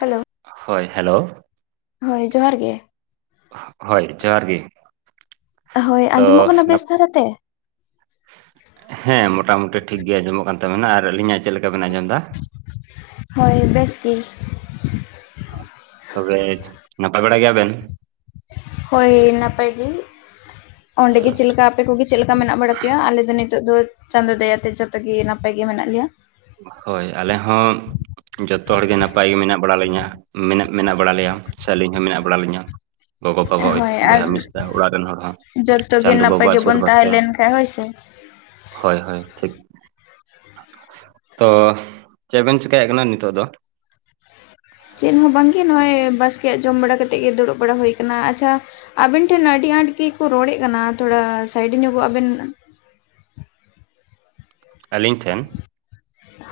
Hello ᱦᱳᱭ᱾ Hello? ᱦᱳᱭ ᱾ᱡᱚᱦᱟᱨ ᱜᱮ? ᱦᱳᱭ᱾ ᱡᱚᱦᱟᱨ ᱜᱮ᱾ ᱦᱳᱭ ᱾ᱟᱸᱡᱚᱢᱚ-ᱜ ᱛᱚ ᱠᱟᱱᱟ᱾ ᱱᱟᱯ ᱵᱮᱥ ᱫᱷᱟᱨᱟᱛᱮ? ᱦᱮᱸ ᱢᱚᱴᱟ-ᱢᱩᱴᱤ ᱴᱷᱤᱠᱜᱮ, ᱟᱸᱡᱚᱢᱚ-ᱜ ᱠᱟᱱ ᱛᱟᱵᱮᱱᱟ᱾ ᱟᱨ ᱟᱹᱞᱤᱧᱟ-ᱜ ᱪᱮᱫᱞᱮᱠᱟ᱾ ᱵᱮᱱ ᱟᱸᱡᱚᱢᱫᱟ? ᱦᱳᱭ᱾ ᱵᱮᱥ ᱜᱮ ᱛᱚᱵᱮᱡ, ᱱᱟᱯᱟ-ᱭ ᱵᱟᱲᱟ ᱜᱮᱭᱟᱵᱮᱱ? ᱦᱳᱭ᱾ ᱱᱟᱯᱟᱭ ᱜᱮ᱾ ᱚᱸᱰᱮᱜᱮ ᱪᱮᱫ ᱞᱮᱠᱟ ᱾ᱟᱯᱮ ᱠᱚᱜᱮ ᱪᱮᱫ ᱞᱮᱠᱟ᱾ ᱢᱮᱱᱟ-ᱜ ᱵᱟᱲᱟ ᱯᱮᱭᱟ᱾ ᱟᱞᱮ ᱫᱚ ᱱᱤᱛᱚᱼᱜ ᱫᱚ ᱪᱟᱸᱫᱚ ᱫᱟᱭᱟᱛᱮ ᱾ᱡᱚᱛᱚ ᱜᱮ ᱱᱟᱯᱟᱭ ᱜᱮ ᱾ᱢᱮᱱᱟᱜ ᱞᱮᱭᱟ᱾ ᱦᱳᱭ ᱾ᱟᱞᱮ ᱦᱚᱸ ᱡᱚᱛᱚ ᱦᱚᱲᱜᱮ, ᱱᱟᱯᱟᱭ ᱜᱮ, ᱢᱮᱱᱟ-ᱜ ᱵᱟᱲᱟᱞᱤᱧᱟᱹ ᱢᱮᱱᱟ-ᱜ ᱢᱮᱱᱟ-ᱜ ᱵᱟᱲᱟ ᱞᱮᱭᱟ ᱾ᱥᱮ ᱟᱹᱞᱤᱧ ᱦᱚᱸ ᱢᱮᱱᱟ-ᱜ ᱵᱟᱲᱟ ᱞᱤᱧᱟᱹ᱾ ᱜᱚᱜᱚᱼᱵᱟᱵᱟᱣᱟ-ᱜ ᱦᱳᱭ ᱟᱨ ᱵᱚᱭᱹᱦᱟ, ᱢᱤᱥᱨᱟ, ᱚᱲᱟ-ᱜ ᱨᱮᱱ ᱦᱚᱲ ᱾ᱦᱚᱸ ᱡᱚᱛᱚ ᱜᱮ ᱪᱟᱸᱫᱚ ᱱᱟᱯᱟᱭ ᱵᱟᱵᱟᱣᱟ-ᱜ ᱟᱥᱤᱨ ᱜᱮᱵᱚᱱ ᱵᱟᱵᱟᱛᱮ᱾ ᱛᱟᱦᱮᱸ ᱞᱮᱱ ᱠᱷᱟᱡ ᱦᱳᱭ ᱥᱮ ᱦᱳᱭ- ᱦᱳᱭ ᱴᱷᱤᱠ᱾ ᱛᱚ᱾ ᱪᱮᱫ ᱵᱮᱱ ᱪᱮᱠᱟᱹᱭᱮᱫ ᱠᱟᱱᱟ᱾ ᱱᱤᱛᱳ-ᱜ ᱫᱚ? ᱪᱮᱫ ᱦᱚᱸ ᱵᱟᱝᱜᱮ ᱾ᱱᱚᱜᱼᱚᱭ ᱵᱟᱥᱠᱮᱭᱟ-ᱜ ᱡᱚᱢ ᱵᱟᱲᱟ ᱠᱟᱛᱮᱫ ᱜᱮ᱾ ᱫᱩᱲᱩᱵ ᱵᱟᱲᱟ ᱦᱩᱭ ᱠᱟᱱᱟ᱾ ᱟᱪᱷᱟ ᱟᱵᱮᱱ ᱴᱷᱮᱱ, ᱟᱹᱰᱤ ᱟᱸᱴ ᱜᱮ-ᱠᱚ ᱨᱚᱲᱮᱫ ᱠᱟᱱᱟ ᱾ᱛᱷᱚᱲᱟ ᱥᱟᱭᱤᱰ ᱧᱚᱜᱚ-ᱜ ᱟᱵᱮᱱ᱾ ᱟᱹᱞᱤᱧ ᱴᱷᱮᱱ᱾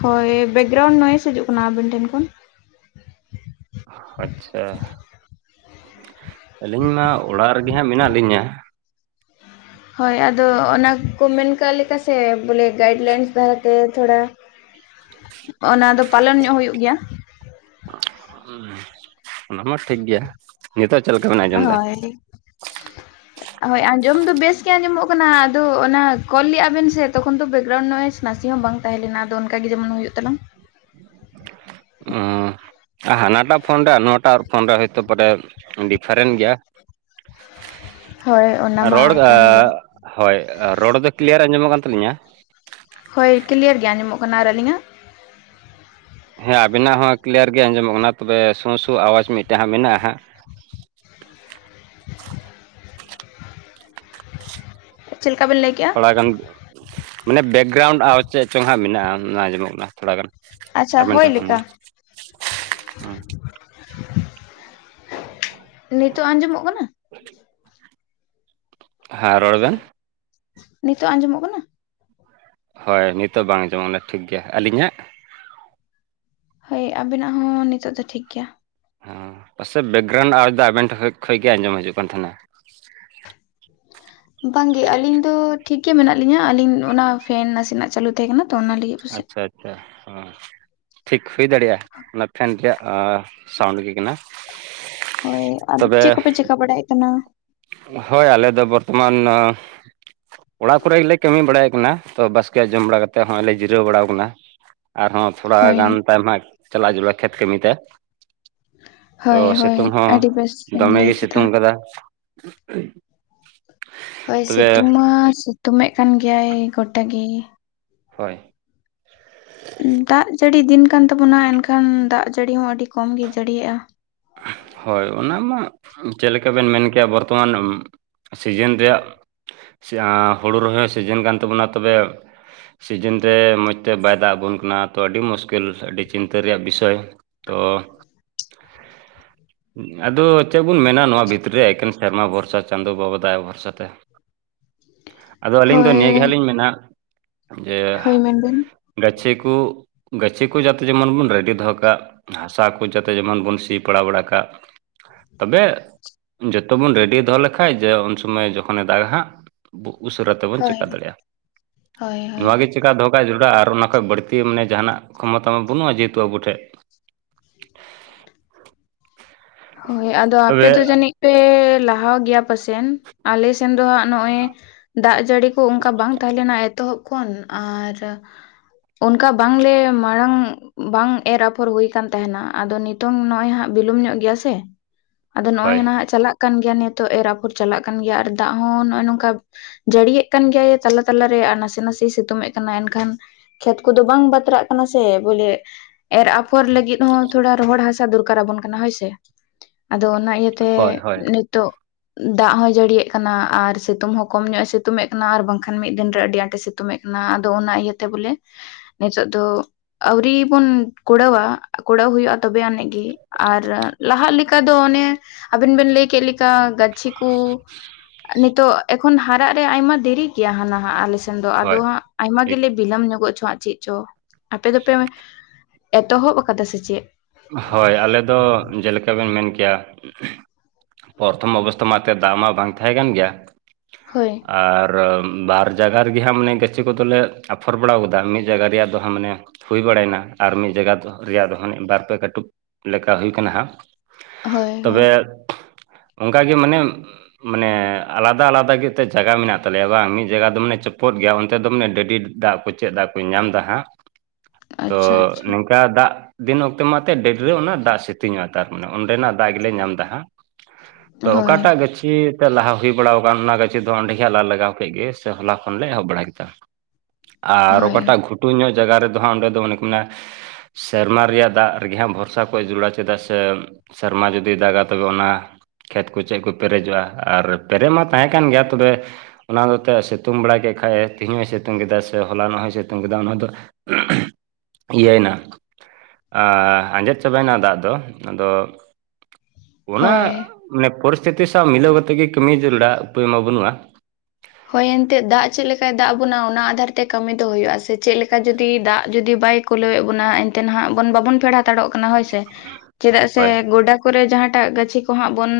ᱦᱳᱭ᱾ ᱵᱮᱠᱜᱨᱟᱣᱩᱱᱰ ᱱᱚᱣᱮᱥ ᱦᱤᱡᱩ-ᱜ ᱠᱟᱱᱟ ᱾ᱟᱹᱵᱤᱱ ᱴᱷᱮᱱ ᱠᱷᱚᱱ᱾ ᱟᱪᱷᱟ ᱟᱹᱞᱤᱧ ᱢᱟ᱾ ᱚᱲᱟ-ᱜ ᱨᱮ-ᱜᱮ ᱦᱟᱸᱜ ᱢᱮᱱᱟ-ᱜ ᱞᱤᱧᱟ ᱹ᱾ ᱦᱳᱭ ᱾ᱟᱫᱚ ᱚᱱᱟ ᱠᱚ ᱢᱮᱱ ᱠᱟᱜ ᱞᱮᱠᱟ ᱥᱮ ᱾ᱵᱚᱞᱮ ᱜᱟᱭᱮᱰᱞᱟᱭᱤᱱ ᱫᱷᱟᱨᱟᱛᱮ᱾ ᱛᱷᱚᱲᱟ [inaudible] ᱚᱱᱟ ᱫᱚ, ᱯᱟᱞᱚᱱ ᱧᱚᱜ ᱦᱩᱭᱩ-ᱜ ᱜᱮᱭᱟ᱾ ᱩᱸ ᱚᱱᱟ ᱢᱟ ᱴᱷᱤᱠ ᱜᱮᱭᱟ ᱾ᱱᱤᱛᱳ-ᱜ ᱪᱮᱫ ᱞᱮᱠᱟ ᱵᱮᱱ ᱟᱸᱡᱚᱢ ᱫᱟ᱾ ᱦᱳᱭ [inaudible] ᱦᱳᱭ ᱾ᱟᱸᱡᱚᱢ ᱫᱚ ᱵᱮᱥᱜᱮ ᱟᱸᱡᱚᱢᱚ-ᱜ ᱠᱟᱱᱟ᱾ ᱟᱫᱚ ᱚᱱᱟ ᱠᱚᱞ ᱞᱮᱫᱼᱟ ᱵᱮᱱ ᱥᱮ᱾ ᱛᱚᱠᱷᱚᱱ ᱫᱚ ᱵᱮᱠᱜᱨᱟᱣᱩᱱᱰ ᱱᱚᱣᱮᱥ ᱱᱟᱥᱮ ᱦᱚᱸ ᱵᱟᱝ ᱛᱟᱦᱮᱸ ᱞᱮᱱᱟ ᱾ᱟᱫᱚ ᱚᱱᱠᱟ ᱜᱮ ᱡᱮᱢᱚᱱ ᱦᱩᱭᱩ-ᱜ ᱛᱟᱞᱟᱝ ᱚᱸ ᱦᱟᱱᱟᱴᱟᱜ ᱯᱷᱳᱱ ᱨᱮ ᱱᱚᱣᱟᱴᱟᱜ ᱯᱷᱳᱱ ᱨᱮ ᱦᱚᱭᱛᱚ ᱵᱟᱰᱮ ᱰᱤᱯᱷᱟᱨᱮᱱ ᱜᱮᱭᱟ᱾ ᱦᱳᱭ ᱚᱱᱟ ᱢᱟ ᱨᱚᱲ ᱠᱟᱱ ᱜᱮᱭᱟ᱾ ᱦᱳᱭ ᱨᱚᱲ ᱫᱚ ᱠᱞᱤᱭᱟᱨ ᱟᱸᱡᱚᱢᱚᱜ ᱠᱟᱱ ᱛᱟᱞᱤᱧᱟ? ᱦᱳᱭ ᱠᱞᱤᱭᱟᱨ ᱜᱮ ᱟᱸᱡᱚᱢᱚᱜ ᱠᱟᱱᱟ, ᱟᱨ ᱟᱹᱞᱤᱧᱟᱜ? ᱦᱮᱸ ᱟᱵᱤᱱᱟᱜ ᱦᱚᱸ ᱠᱞᱤᱭᱟᱨ ᱜᱮ ᱟᱸᱡᱚᱢᱚᱜ ᱠᱟᱱᱟ ᱛᱚᱵᱮ ᱥᱚᱸ ᱥᱩ ᱟᱣᱟᱡᱽ ᱢᱤᱜᱴᱟᱜ ᱦᱟᱸᱜ ᱢᱮᱱᱟᱜ-ᱟ ᱦᱟᱸᱜ᱾ ᱪᱮᱞ ᱠᱟ ᱵᱮᱱ ᱞᱟᱹᱭ ᱠᱮ-ᱟ? ᱛᱷᱚᱲᱟ ᱜᱟᱱ ᱢᱟᱱᱮ ᱵᱮᱠᱜᱨᱟᱣᱩᱱᱰ ᱟᱣᱟᱡ ᱪᱮᱫ ᱪᱚᱝ ᱦᱟᱸᱜ ᱢᱮᱱᱟᱜᱼᱟ ᱚᱱᱟ ᱟᱸᱡᱚᱢᱚᱜ ᱠᱟᱱᱟ ᱛᱷᱚᱲᱟ ᱜᱟᱱ᱾ ᱟᱪᱪᱷᱟ ᱟᱵᱮᱱ ᱦᱳᱭ ᱴᱷᱮ ᱞᱮᱠᱟ ᱠᱷᱚᱱᱟᱜ ᱩᱸ ᱱᱤᱛᱳᱜ ᱟᱸᱡᱚᱢᱚᱜ ᱠᱟᱱᱟ? ᱦᱮᱸ ᱨᱚᱲ ᱵᱮᱱ ᱱᱤᱛᱳᱜ ᱟᱸᱡᱚᱢᱚᱜ ᱠᱟᱱᱟ? ᱦᱳᱭ ᱱᱤᱛᱚᱜ ᱵᱟᱝ ᱟᱸᱡᱚᱢᱚᱜ ᱠᱟᱱᱟ ᱴᱷᱤᱠ ᱜᱮᱭᱟ, ᱟᱹᱞᱤᱧᱟᱜ? ᱦᱳᱭ ᱟᱵᱮᱱᱟᱜ ᱦᱚᱸ ᱱᱤᱛᱳᱜ ᱫᱚ ᱴᱷᱤᱠ ᱜᱮᱭᱟ᱾ ᱚᱸ ᱯᱟᱥᱮᱜ ᱵᱮᱠᱜᱨᱟᱣᱩᱱᱰ ᱟᱣᱟᱡ ᱫᱚ ᱟᱵᱮᱱ ᱴᱷᱮᱡ ᱠᱷᱚᱡ ᱜᱮ ᱟᱸᱡᱚᱢ ᱦᱤᱡᱩᱜ ᱠᱟᱱ ᱛᱟᱦᱮᱱᱟ᱾ ᱵᱟᱝᱜᱮ ᱟᱹᱞᱤᱧ ᱫᱚ ᱴᱷᱤᱠ ᱜᱮ ᱢᱮᱱᱟᱜ ᱞᱤᱧᱟᱹ ᱟᱹᱞᱤᱧ ᱚᱱᱟ ᱯᱷᱮᱱ ᱱᱟᱥᱮᱱᱟᱜ ᱪᱟᱹᱞᱩ ᱛᱟᱦᱮᱸ ᱠᱟᱱᱟ ᱛᱚ, ᱚᱱᱟ ᱞᱟᱹᱜᱤᱫ, ᱯᱟᱥᱮᱡ ᱟᱪᱷᱟ ᱟᱪᱷᱟ ᱦᱚᱸ ᱴᱷᱤᱠ ᱦᱩᱭ ᱫᱟᱲᱮᱜ-ᱟ ᱚᱱᱟ ᱯᱷᱮᱱ ᱨᱮᱭᱟᱜ ᱚᱸ ᱥᱟᱣᱩᱱᱰ ᱜᱮ ᱠᱟᱱᱟ᱾ ᱦᱳᱭ ᱟᱨ ᱪᱮᱜ ᱛᱚᱵᱮ ᱠᱚᱯᱮ ᱪᱮᱠᱟ ᱵᱟᱲᱟᱭᱮᱜ ᱠᱟᱱᱟ? ᱦᱳᱭ ᱟᱞᱮ ᱫᱚ ᱵᱚᱨᱛᱚᱢᱟᱱ ᱚᱲᱟᱜ ᱠᱚᱨᱮ ᱜᱮᱞᱮ ᱠᱟᱹᱢᱤ ᱵᱟᱲᱟᱭᱮᱜ ᱠᱟᱱᱟ ᱛᱚ ᱵᱟᱥᱠᱮᱭᱟᱜ ᱡᱚᱢ ᱵᱟᱲᱟ ᱠᱟᱛᱮᱜ ᱦᱚᱸᱜ-ᱚᱭ ᱞᱮ ᱡᱤᱨᱟᱹᱣ ᱵᱟᱲᱟᱣ ᱠᱟᱱᱟ᱾ ᱟᱨᱦᱚᱸ ᱛᱷᱚᱲᱟ ᱦᱳᱭ ᱜᱟᱱ ᱛᱟᱭᱚᱢ ᱦᱟᱸᱜ ᱪᱟᱞᱟᱜ ᱡᱟᱨᱩᱲᱟ ᱠᱷᱮᱛ ᱠᱟᱹᱢᱤᱛᱮ᱾ ᱛᱚ ᱦᱳᱭ ᱦᱳᱭ ᱥᱤᱛᱩᱝ ᱦᱚᱸ ᱟᱹᱰᱤ ᱵᱮᱥ ᱵᱮᱱ ᱫᱚᱢᱮ ᱞᱟᱹᱭ ᱜᱮᱭ ᱠᱮᱫᱟ ᱥᱤᱛᱳᱝ ᱠᱟᱫᱟ᱾ [inaudible] ᱦᱳᱭ ᱛᱚᱵᱮ ᱥᱤᱛᱩᱝ ᱢᱟ ᱥᱤᱛᱩᱢᱮᱫ ᱠᱟᱱ ᱜᱮᱭᱟᱭ ᱜᱚᱴᱟ ᱜᱮ᱾ ᱦᱚᱭ ᱫᱟᱜ ᱡᱟᱹᱲᱤ ᱫᱤᱱ ᱠᱟᱱ ᱛᱟᱵᱚᱱᱟ ᱮᱱᱠᱷᱟᱱ ᱫᱟᱜ ᱡᱟᱹᱲᱤ ᱦᱚᱸ ᱟᱹᱰᱤ ᱠᱚᱢᱜᱤ ᱡᱟᱹᱲᱤᱭᱮᱜ-ᱟ᱾ ᱦᱳᱭ ᱚᱱᱟ ᱢᱟ ᱪᱮᱜ ᱞᱮᱠᱟ ᱵᱮᱱ ᱢᱮᱱ ᱠᱮᱭᱟ ᱵᱚᱨᱛᱚᱢᱟᱱ ᱥᱤᱡᱮᱱ ᱨᱮᱭᱟᱜ ᱟᱸ ᱦᱳᱲᱳ ᱨᱚᱦᱚᱭ ᱥᱤᱡᱮᱱ ᱠᱟᱱ ᱛᱟᱵᱚᱱᱟ ᱛᱚᱵᱮ ᱥᱤᱡᱤᱱ ᱨᱮ ᱢᱚᱸᱡᱽ ᱛᱮ ᱵᱟᱭ ᱫᱟᱜ ᱟᱵᱚᱱ ᱠᱟᱱᱟ ᱛᱚ ᱟᱹᱰᱤ ᱢᱩᱥᱠᱤᱞ ᱟᱹᱰᱤ ᱪᱤᱱᱛᱟᱹ ᱨᱮᱭᱟᱜ ᱵᱤᱥᱚᱭ᱾ ᱛᱚ ᱟᱫᱚ ᱪᱮᱜ ᱵᱩᱱ ᱢᱮᱱᱟ ᱱᱚᱣᱟ ᱵᱷᱤᱛᱨᱤ ᱨᱮ ᱮᱠᱮᱱ ᱥᱮᱨᱢᱟ ᱵᱷᱚᱨᱥᱟ ᱪᱟᱸᱫᱳ ᱵᱟᱵᱟ ᱫᱟᱭᱟ ᱵᱷᱚᱨᱥᱟ ᱛᱮ᱾ ᱟᱫᱚ ᱟᱹᱞᱤᱧ ᱫᱚ ᱦᱳᱭ ᱱᱤᱭᱟᱹ ᱜᱮ ᱦᱟᱸᱜ ᱞᱤᱧ ᱢᱮᱱᱟ ᱡᱮ ᱦᱳᱭ ᱢᱮᱱᱵᱮᱱ ᱜᱟᱹᱪᱷᱤ ᱠᱩ ᱜᱟᱪᱷᱤᱩ ᱠᱩ ᱡᱟᱛᱮ ᱡᱮᱢᱚᱱ ᱵᱚᱱ ᱨᱮᱰᱤ ᱫᱚᱦᱚ ᱠᱟᱜ ᱦᱟᱥᱟ ᱠᱚ ᱡᱟᱛᱮ ᱡᱮᱢᱚᱱ ᱵᱚᱱ ᱛᱤ ᱯᱟᱲᱟ ᱵᱟᱲᱟ ᱠᱟᱜ, ᱛᱚᱵᱮ ᱡᱚᱛᱚᱵᱚᱱ ᱨᱮᱰᱤ ᱫᱚᱦᱚ ᱞᱮᱠᱟᱡ ᱡᱮ ᱩᱱᱥᱚᱢᱚᱭ ᱡᱚᱠᱷᱚᱱᱮ ᱫᱟᱜᱟ ᱦᱟᱸᱜ ᱵᱩᱜ ᱩᱥᱟᱹᱨᱟ ᱛᱮᱵᱚᱱ ᱦᱳᱭ ᱪᱮᱠᱟ ᱫᱟᱲᱮᱭᱟᱜ-ᱟ ᱦᱳᱭ ᱦᱳᱭ ᱱᱚᱣᱟ ᱜᱮ ᱪᱮᱠᱟ ᱫᱚᱦᱚ ᱠᱟᱜ ᱮ ᱡᱚᱨᱩᱲᱟ ᱟᱨ ᱚᱱᱟ ᱠᱷᱚᱡ ᱵᱟᱹᱲᱛᱤ ᱢᱟᱱᱮ ᱡᱟᱦᱟᱱᱟᱜ ᱠᱷᱚᱢᱚᱛᱟ ᱢᱟ ᱵᱟᱹᱱᱩᱜ-ᱟ ᱡᱮᱦᱮᱛᱩ ᱟᱵᱚ ᱴᱷᱮᱜ᱾ ᱦᱳᱭ ᱟᱫᱚ ᱟᱯᱮ ᱛᱚᱵᱮ ᱫᱚ ᱡᱟᱹᱱᱤᱡ ᱯᱮ ᱞᱟᱦᱟᱣ ᱜᱮᱭᱟ ᱯᱟᱥᱮᱱ ᱟᱞᱮᱥᱱ ᱫᱚ ᱦᱟᱸᱜ ᱱᱚᱜ-ᱚᱭ ᱫᱟᱜ ᱡᱟᱹᱲᱤ ᱠᱚ ᱚᱝᱠᱟ ᱵᱟᱝ ᱛᱟᱦᱮᱸ ᱞᱮᱱᱟ ᱮᱛᱚᱦᱚᱵ ᱠᱷᱚᱱ ᱟᱨ ᱚᱱᱠᱟ ᱵᱟᱝᱞᱮ ᱢᱟᱲᱟᱝ ᱵᱟᱝ ᱮᱨ ᱟᱯᱷᱚᱨ ᱦᱩᱭ ᱠᱟᱱ ᱛᱟᱦᱮᱱᱟ ᱟᱫᱚ ᱱᱤᱛᱚᱝ ᱱᱚᱜ ᱚᱭ ᱦᱟᱸᱜ ᱵᱤᱞᱚᱢ ᱧᱚᱜ ᱜᱮᱭᱟ ᱥᱮ ᱟᱫᱚ ᱱᱚᱜ-ᱚᱭ ᱦᱳᱭ ᱱᱟᱦᱟᱜ ᱪᱟᱞᱟᱜ ᱠᱟᱱ ᱜᱮᱭᱟ ᱱᱤᱛᱳᱜ ᱮᱨ ᱟᱯᱷᱚᱨ ᱪᱟᱞᱟᱜ ᱠᱟᱱ ᱜᱮᱭᱟ ᱟᱨ ᱫᱟᱜ ᱦᱚᱸ ᱱᱚᱜ-ᱚᱭ ᱱᱚᱝ ᱠᱟ ᱡᱟᱹᱲᱤᱭᱮᱫ ᱠᱟᱱ ᱜᱮᱭᱟᱭ, ᱛᱟᱞᱟ ᱛᱟᱞᱟᱨᱮ, ᱟᱨ ᱱᱟᱥᱮ, ᱱᱟᱥᱮ ᱥᱤᱛᱩᱝ ᱮᱫ ᱠᱟᱱᱟ, ᱮᱱᱠᱷᱟᱱ ᱠᱷᱮᱛ ᱠᱚᱫᱚ, ᱵᱟᱝ ᱵᱟᱛᱨᱟᱜ ᱠᱟᱱᱟ ᱥᱮ, ᱵᱚᱞᱮ ᱮᱨ ᱟᱯᱷᱚᱨ ᱞᱟᱹᱜᱤᱫ ᱦᱚᱸ, ᱛᱷᱚᱲᱟ ᱨᱚᱦᱚᱲ ᱦᱟᱥᱟ, ᱫᱚᱨᱠᱟᱨ ᱟᱵᱚᱱ ᱠᱟᱱᱟ, ᱦᱳᱭ ᱥᱮ, ᱟᱫᱚ, ᱚᱱᱟ ᱤᱭᱟᱹᱛᱮ, ᱦᱳᱭ ᱦᱳᱭ ᱱᱤᱛᱚᱜ ᱫᱟᱜ ᱦᱚᱸᱭ ᱡᱟᱹᱲᱤᱭᱮᱫ ᱠᱟᱱᱟ, ᱟᱨ ᱥᱤᱛᱩᱝ ᱦᱚᱸ ᱠᱚᱢ ᱧᱚᱜᱼᱮ, ᱥᱤᱛᱩᱝ ᱮᱫ ᱠᱟᱱᱟ, ᱟᱨ ᱵᱟᱝᱠᱷᱟᱱ, ᱢᱤᱫ ᱫᱤᱱ ᱨᱮ, ᱟᱹᱰᱤ ᱟᱸᱴᱮ ᱥᱤᱛᱩᱝ ᱛᱩᱢᱮᱫ ᱠᱟᱱᱟ, ᱟᱫᱚ ᱚᱱᱟ ᱤᱭᱟᱹᱛᱮ, ᱵᱚᱞᱮ ᱱᱤᱛᱚᱜ ᱫᱚ, ᱟᱹᱣᱨᱤ ᱵᱚᱱ ᱠᱩᱲᱟᱹᱣᱟ, ᱠᱩᱲᱟᱹᱣ ᱦᱩᱭᱩᱜᱼᱟ, ᱛᱚᱵᱮ ᱟᱹᱱᱤᱡ ᱜᱮ, ᱞᱟᱦᱟᱜ ᱞᱮᱠᱟ ᱫᱚ, ᱚᱱᱮ, ᱟᱵᱮᱱ ᱵᱮᱱ ᱞᱟᱹᱭ ᱠᱮᱫ ᱞᱮᱠᱟ, ᱜᱟᱹᱪᱷᱤ ᱠᱩ ᱱᱤᱛᱚᱜ ᱮᱠᱷᱚᱱ, ᱦᱟᱨᱟᱜ ᱨᱮᱭᱟᱜ, ᱟᱭᱢᱟ ᱫᱮᱨᱤ ᱜᱮᱭᱟ, ᱦᱟᱱᱟ ᱦᱟᱸ ᱟᱞᱮ ᱥᱮ [unintelligible] ᱫᱚ ᱦᱳᱭ ᱟᱫᱚ ᱦᱟᱸᱜ, ᱟᱭᱢᱟ ᱴᱷᱤᱠ ᱜᱮᱞᱮ, ᱵᱤᱞᱚᱢ ᱧᱚᱜᱚᱜ ᱪᱚ ᱦᱟᱸᱜ, ᱪᱮᱫ ᱪᱚ? ᱟᱯᱮ ᱫᱚᱯᱮ, ᱮᱛᱚᱦᱚᱵ ᱟᱠᱟᱫᱟ ᱥᱮ ᱪᱮᱫ? ᱦᱳᱭ, ᱟᱞᱮ ᱫᱚ, ᱡᱮᱞᱮᱠᱟ ᱵᱮᱱ ᱢᱮᱱ ᱠᱮᱭᱟ ᱯᱚᱨᱛᱷᱚᱢ ᱚᱵᱚᱥᱛᱟᱷᱟ ᱢᱟ, ᱮᱛᱮᱫ ᱫᱟᱜ ᱢᱟ, ᱵᱟᱝ ᱛᱟᱦᱮᱸ ᱠᱟᱱ ᱜᱮᱭᱟ ᱾ ᱦᱳᱭ ᱾ ᱟᱨ, ᱵᱟᱨ ᱡᱟᱭᱜᱟ ᱨᱮᱜᱮ ᱦᱟᱸᱜ, ᱢᱟᱱᱮ ᱜᱟᱹᱪᱷᱤ ᱠᱚᱫᱚᱞᱮ ᱟᱯᱷᱚᱨ ᱵᱟᱲᱟᱣ ᱟᱠᱟᱫᱟ ᱾ ᱢᱤᱫ ᱡᱟᱜᱜᱟ ᱨᱮᱭᱟᱜ ᱫᱚ ᱦᱟᱸᱜ, ᱢᱟᱱᱮ ᱦᱩᱭ ᱵᱟᱲᱟ ᱭᱮᱱᱟ, ᱟᱨ ᱢᱤᱫ ᱡᱟᱭᱜᱟ ᱨᱮᱭᱟᱜ ᱫᱚ, ᱦᱟᱱᱮ ᱵᱟᱨ ᱯᱮ, ᱠᱟᱹᱴᱩᱵ ᱞᱮᱠᱟ ᱦᱩᱭ ᱟᱠᱟᱱᱟ ᱦᱟᱸᱜ, ᱦᱳᱭ ᱦᱳᱭ ᱛᱚᱵᱮ ᱚᱱᱠᱟ ᱜᱮ, ᱢᱟᱱᱮ ᱢᱟᱱᱮ, ᱟᱞᱟᱫᱟ ᱟᱞᱟᱫᱟ ᱜᱮ, ᱮᱛᱮᱫ ᱡᱟᱭᱜᱟ ᱢᱮᱱᱟᱜ ᱛᱟᱞᱮᱭᱟ ᱵᱟᱝ, ᱢᱤᱫ ᱡᱟᱭᱜᱟ ᱫᱚ ᱢᱟᱱᱮ, ᱪᱚᱯᱚᱫ ᱜᱮᱭᱟ, ᱚᱱᱛᱮ ᱫᱚ ᱢᱟᱱᱮ, ᱰᱟᱹᱰᱤ ᱫᱟᱜ ᱠᱚ, ᱪᱮᱫ ᱫᱟᱜ ᱠᱚ, ᱧᱟᱢ ᱮᱫᱟ ᱦᱟᱸᱜ, ᱛᱚ, ᱟᱪᱪᱷᱟ ᱟᱪᱪᱷᱟ ᱱᱚᱤᱝᱠᱟ ᱫᱟᱜ ᱫᱤᱱ, ᱚᱠᱛᱚ ᱛᱮ ᱢᱟᱛᱮ ᱰᱟᱹᱵᱨᱟᱹᱣ ᱚᱱᱟ, ᱫᱟᱜ ᱥᱤᱛᱤᱧᱚᱜᱼᱟ, ᱛᱟᱨᱢᱟᱱᱮ, ᱚᱸᱰᱮᱱᱟᱜ ᱫᱟᱜ ᱜᱮᱞᱮ, ᱧᱟᱢ ᱮᱫᱟ ᱦᱟᱸᱜ ᱾ ᱛᱚ, ᱦᱳᱭ ᱚᱠᱟᱴᱟᱜ ᱜᱟᱹᱪᱷᱤ ᱞᱟᱦᱟ ᱦᱩᱭ ᱵᱟᱲᱟ ᱟᱠᱟᱱ, ᱚᱱᱟ ᱜᱟᱹᱪᱷᱤ ᱫᱚ ᱚᱸᱰᱮ ᱜᱮ ᱦᱟᱸᱜ, ᱞᱟᱞᱟᱜᱟᱣ ᱠᱮᱫ ᱜᱮ ᱥᱮ, ᱦᱚᱞᱟ ᱠᱷᱚᱱ ᱞᱮ ᱮᱦᱚᱵ ᱵᱟᱲᱟ ᱠᱮᱫᱟ ᱾ ᱟᱨ, ᱦᱳᱭ ᱚᱠᱟᱴᱟᱜ ᱜᱷᱩᱴᱩ ᱧᱚᱜ ᱡᱟᱭᱜᱟ ᱨᱮᱫᱚ ᱦᱟᱸᱜ, ᱚᱸᱰᱮ ᱫᱚ, ᱚᱱᱮ ᱠᱚ ᱢᱮᱱᱟ ᱥᱮᱨᱢᱟ ᱨᱮᱭᱟᱜ ᱫᱟᱜ ᱨᱮᱜᱮ ᱦᱟᱸᱜ, ᱵᱷᱚᱨᱥᱟ ᱠᱚ ᱡᱩᱨᱩᱲᱟ, ᱪᱮᱫᱟᱜ ᱥᱮ ᱥᱮᱨᱢᱟ ᱡᱩᱫᱤᱭ ᱫᱟᱜᱟ, ᱛᱚᱵᱮ ᱚᱱᱟ ᱠᱷᱮᱛ ᱠᱚ ᱪᱮᱫ ᱠᱚ ᱯᱮᱨᱮᱡᱚᱜᱼᱟ, ᱟᱨ ᱯᱮᱨᱮᱡ ᱢᱟ ᱛᱟᱦᱮᱸ ᱠᱟᱱ ᱜᱮᱭᱟ, ᱛᱚᱵᱮ ᱚᱱᱟ ᱦᱚᱛᱮ, ᱥᱤᱛᱩᱝ ᱵᱟᱲᱟ ᱠᱮᱫ ᱠᱷᱟᱡ ᱮ, ᱛᱮᱦᱤᱧ ᱦᱚᱭ ᱥᱤᱛᱩᱝ ᱠᱮᱫᱟ, ᱥᱮ ᱦᱚᱞᱟᱱᱚᱜ ᱦᱚᱭ, ᱥᱤᱛᱩᱝ ᱠᱮᱫᱟ, ᱚᱱᱟ ᱫᱚ ᱚ-ᱦᱚ-ᱢ, ᱤᱭᱟᱹᱭᱼᱱᱟ ᱾ ᱟᱻ ᱟᱸᱡᱮᱫ ᱪᱟᱵᱟ ᱭᱮᱱᱟ ᱫᱟᱜ ᱫᱚ, ᱟᱫᱚ ᱚᱱᱟ ᱦᱳᱭ ᱢᱟᱱᱮ, ᱯᱚᱨᱤᱥᱛᱤᱛᱤ ᱥᱟᱶ ᱢᱤᱞᱟᱹᱣ ᱠᱟᱛᱮᱜ ᱜᱮ, ᱠᱟᱹᱢᱤ ᱡᱟᱨᱩᱲᱟ ᱩᱯᱟᱹᱭ ᱢᱟ, ᱵᱟᱹᱱᱩᱜᱼᱟ ᱾ ᱦᱳᱭ ᱮᱱᱛᱮᱫ, ᱫᱟᱜ ᱪᱮᱫ ᱞᱮᱠᱟᱭ ᱫᱟᱜ ᱟᱵᱚᱱᱟ, ᱚᱱᱟ ᱟᱫᱷᱟᱨ ᱛᱮ ᱠᱟᱹᱢᱤ ᱫᱚ ᱦᱩᱭᱩᱜᱼᱟ ᱥᱮ, ᱪᱮᱫ ᱞᱮᱠᱟ, ᱡᱩᱫᱤ ᱫᱟᱜ ᱡᱩᱫᱤ ᱵᱟᱭ ᱠᱩᱞᱟᱹᱣᱮᱫ ᱵᱚᱱᱟ, ᱮᱱᱛᱮ ᱱᱟᱦᱟᱜ ᱵᱚᱱ ᱵᱟᱵᱚᱱ ᱯᱮᱰ ᱦᱟᱛᱟᱲᱚᱜ ᱠᱟᱱᱟ, ᱦᱳᱭ ᱥᱮ, ᱪᱮᱫᱟᱜ ᱥᱮ ᱦᱳᱭ ᱜᱚᱰᱟ ᱠᱚᱨᱮ, ᱡᱟᱦᱟᱸᱴᱟᱜ ᱜᱟᱹᱪᱷᱤ ᱠᱚ ᱦᱟᱸᱜ, ᱵᱚᱱ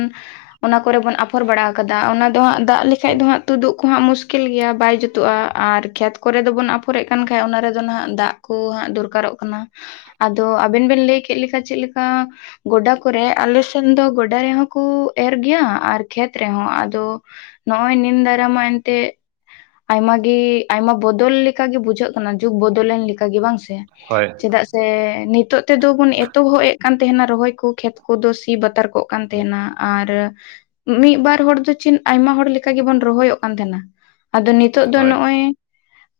ᱚᱱᱟ ᱠᱚᱨᱮ, ᱵᱚᱱ ᱟᱯᱷᱚᱨ ᱵᱟᱲᱟ ᱟᱠᱟᱫᱟ, ᱚᱱᱟ ᱫᱚ ᱦᱟᱸᱜ, ᱫᱟᱜ ᱞᱤᱸᱜᱤ ᱦᱳᱭ ᱠᱷᱟᱡ ᱫᱚ ᱦᱟᱜ ᱛᱩᱫᱩᱜ ᱠᱚ ᱦᱟᱸᱜ, ᱢᱩᱥᱠᱤᱞ ᱜᱮᱭᱟ, ᱵᱟᱭ ᱡᱩᱛᱩᱜᱼᱟ, ᱟᱨ ᱠᱷᱮᱛ ᱠᱚᱨᱮ ᱫᱚ, ᱵᱚᱱ ᱟᱯᱷᱚᱨᱮᱫ ᱠᱟᱱ ᱠᱷᱟᱡ, ᱚᱱᱟ ᱨᱮᱫᱚ ᱱᱟᱦᱟᱜ ᱫᱟᱜ ᱠᱚ ᱦᱟᱸᱜ, ᱫᱚᱨᱠᱟᱨᱚᱜ ᱠᱟᱱᱟ, ᱟᱫᱚ ᱟᱵᱮᱱ ᱵᱮᱱ, ᱞᱟᱹᱭ ᱠᱮᱫ ᱞᱮᱠᱟ, ᱪᱮᱫ ᱞᱮᱠᱟ ᱜᱚᱰᱟ ᱠᱚᱨᱮᱜ, ᱟᱞᱮ ᱥᱮᱱ ᱫᱚ ᱜᱚᱰᱟ ᱨᱮᱦᱚᱸ ᱠᱚ, ᱮᱨ ᱜᱮᱭᱟ, ᱟᱨ ᱠᱷᱮᱛ ᱨᱮᱦᱚᱸ, ᱟᱫᱚ ᱱᱚ-ᱚᱭ, ᱱᱤᱱ ᱫᱟᱨᱟ ᱢᱟ, ᱮᱱᱛᱮ ᱟᱭᱢᱟᱜᱮ, ᱟᱭᱢᱟ ᱵᱚᱫᱚᱞ ᱞᱮᱠᱟᱜ ᱜᱮ, ᱵᱩᱡᱷᱟᱹᱜ ᱠᱟᱱᱟ, ᱡᱩᱜᱽ ᱵᱚᱫᱚᱞᱮᱱ ᱞᱮᱠᱟᱜᱮ, ᱵᱟᱝ ᱥᱮ? ᱦᱳᱭ ᱾ ᱪᱮᱫᱟᱜ ᱥᱮ, ᱱᱤᱛᱚᱜ ᱛᱮᱫᱚ ᱵᱚᱱ, ᱮᱛᱚᱦᱚᱵ ᱮᱫ ᱠᱟᱱ ᱛᱟᱦᱮᱱᱟ, ᱨᱚᱦᱚᱭ ᱠᱚ ᱠᱷᱮᱛ ᱠᱚᱫᱚ, ᱥᱤ ᱵᱟᱛᱟᱨ ᱠᱚᱜ ᱠᱟᱱ ᱛᱟᱦᱮᱱᱟ, ᱟᱨ ᱢᱤᱫ ᱵᱟᱨ, ᱦᱚᱲ ᱫᱚ, ᱪᱮᱫ ᱟᱭᱢᱟ ᱦᱚᱲ ᱞᱮᱠᱟ ᱜᱮ ᱵᱚᱱ, ᱨᱚᱦᱚᱭᱚᱜ ᱠᱟᱱ ᱛᱟᱦᱮᱱᱟ, ᱟᱫᱚ ᱱᱤᱛᱚᱜ ᱫᱚ, ᱱᱚᱜᱼᱚᱭ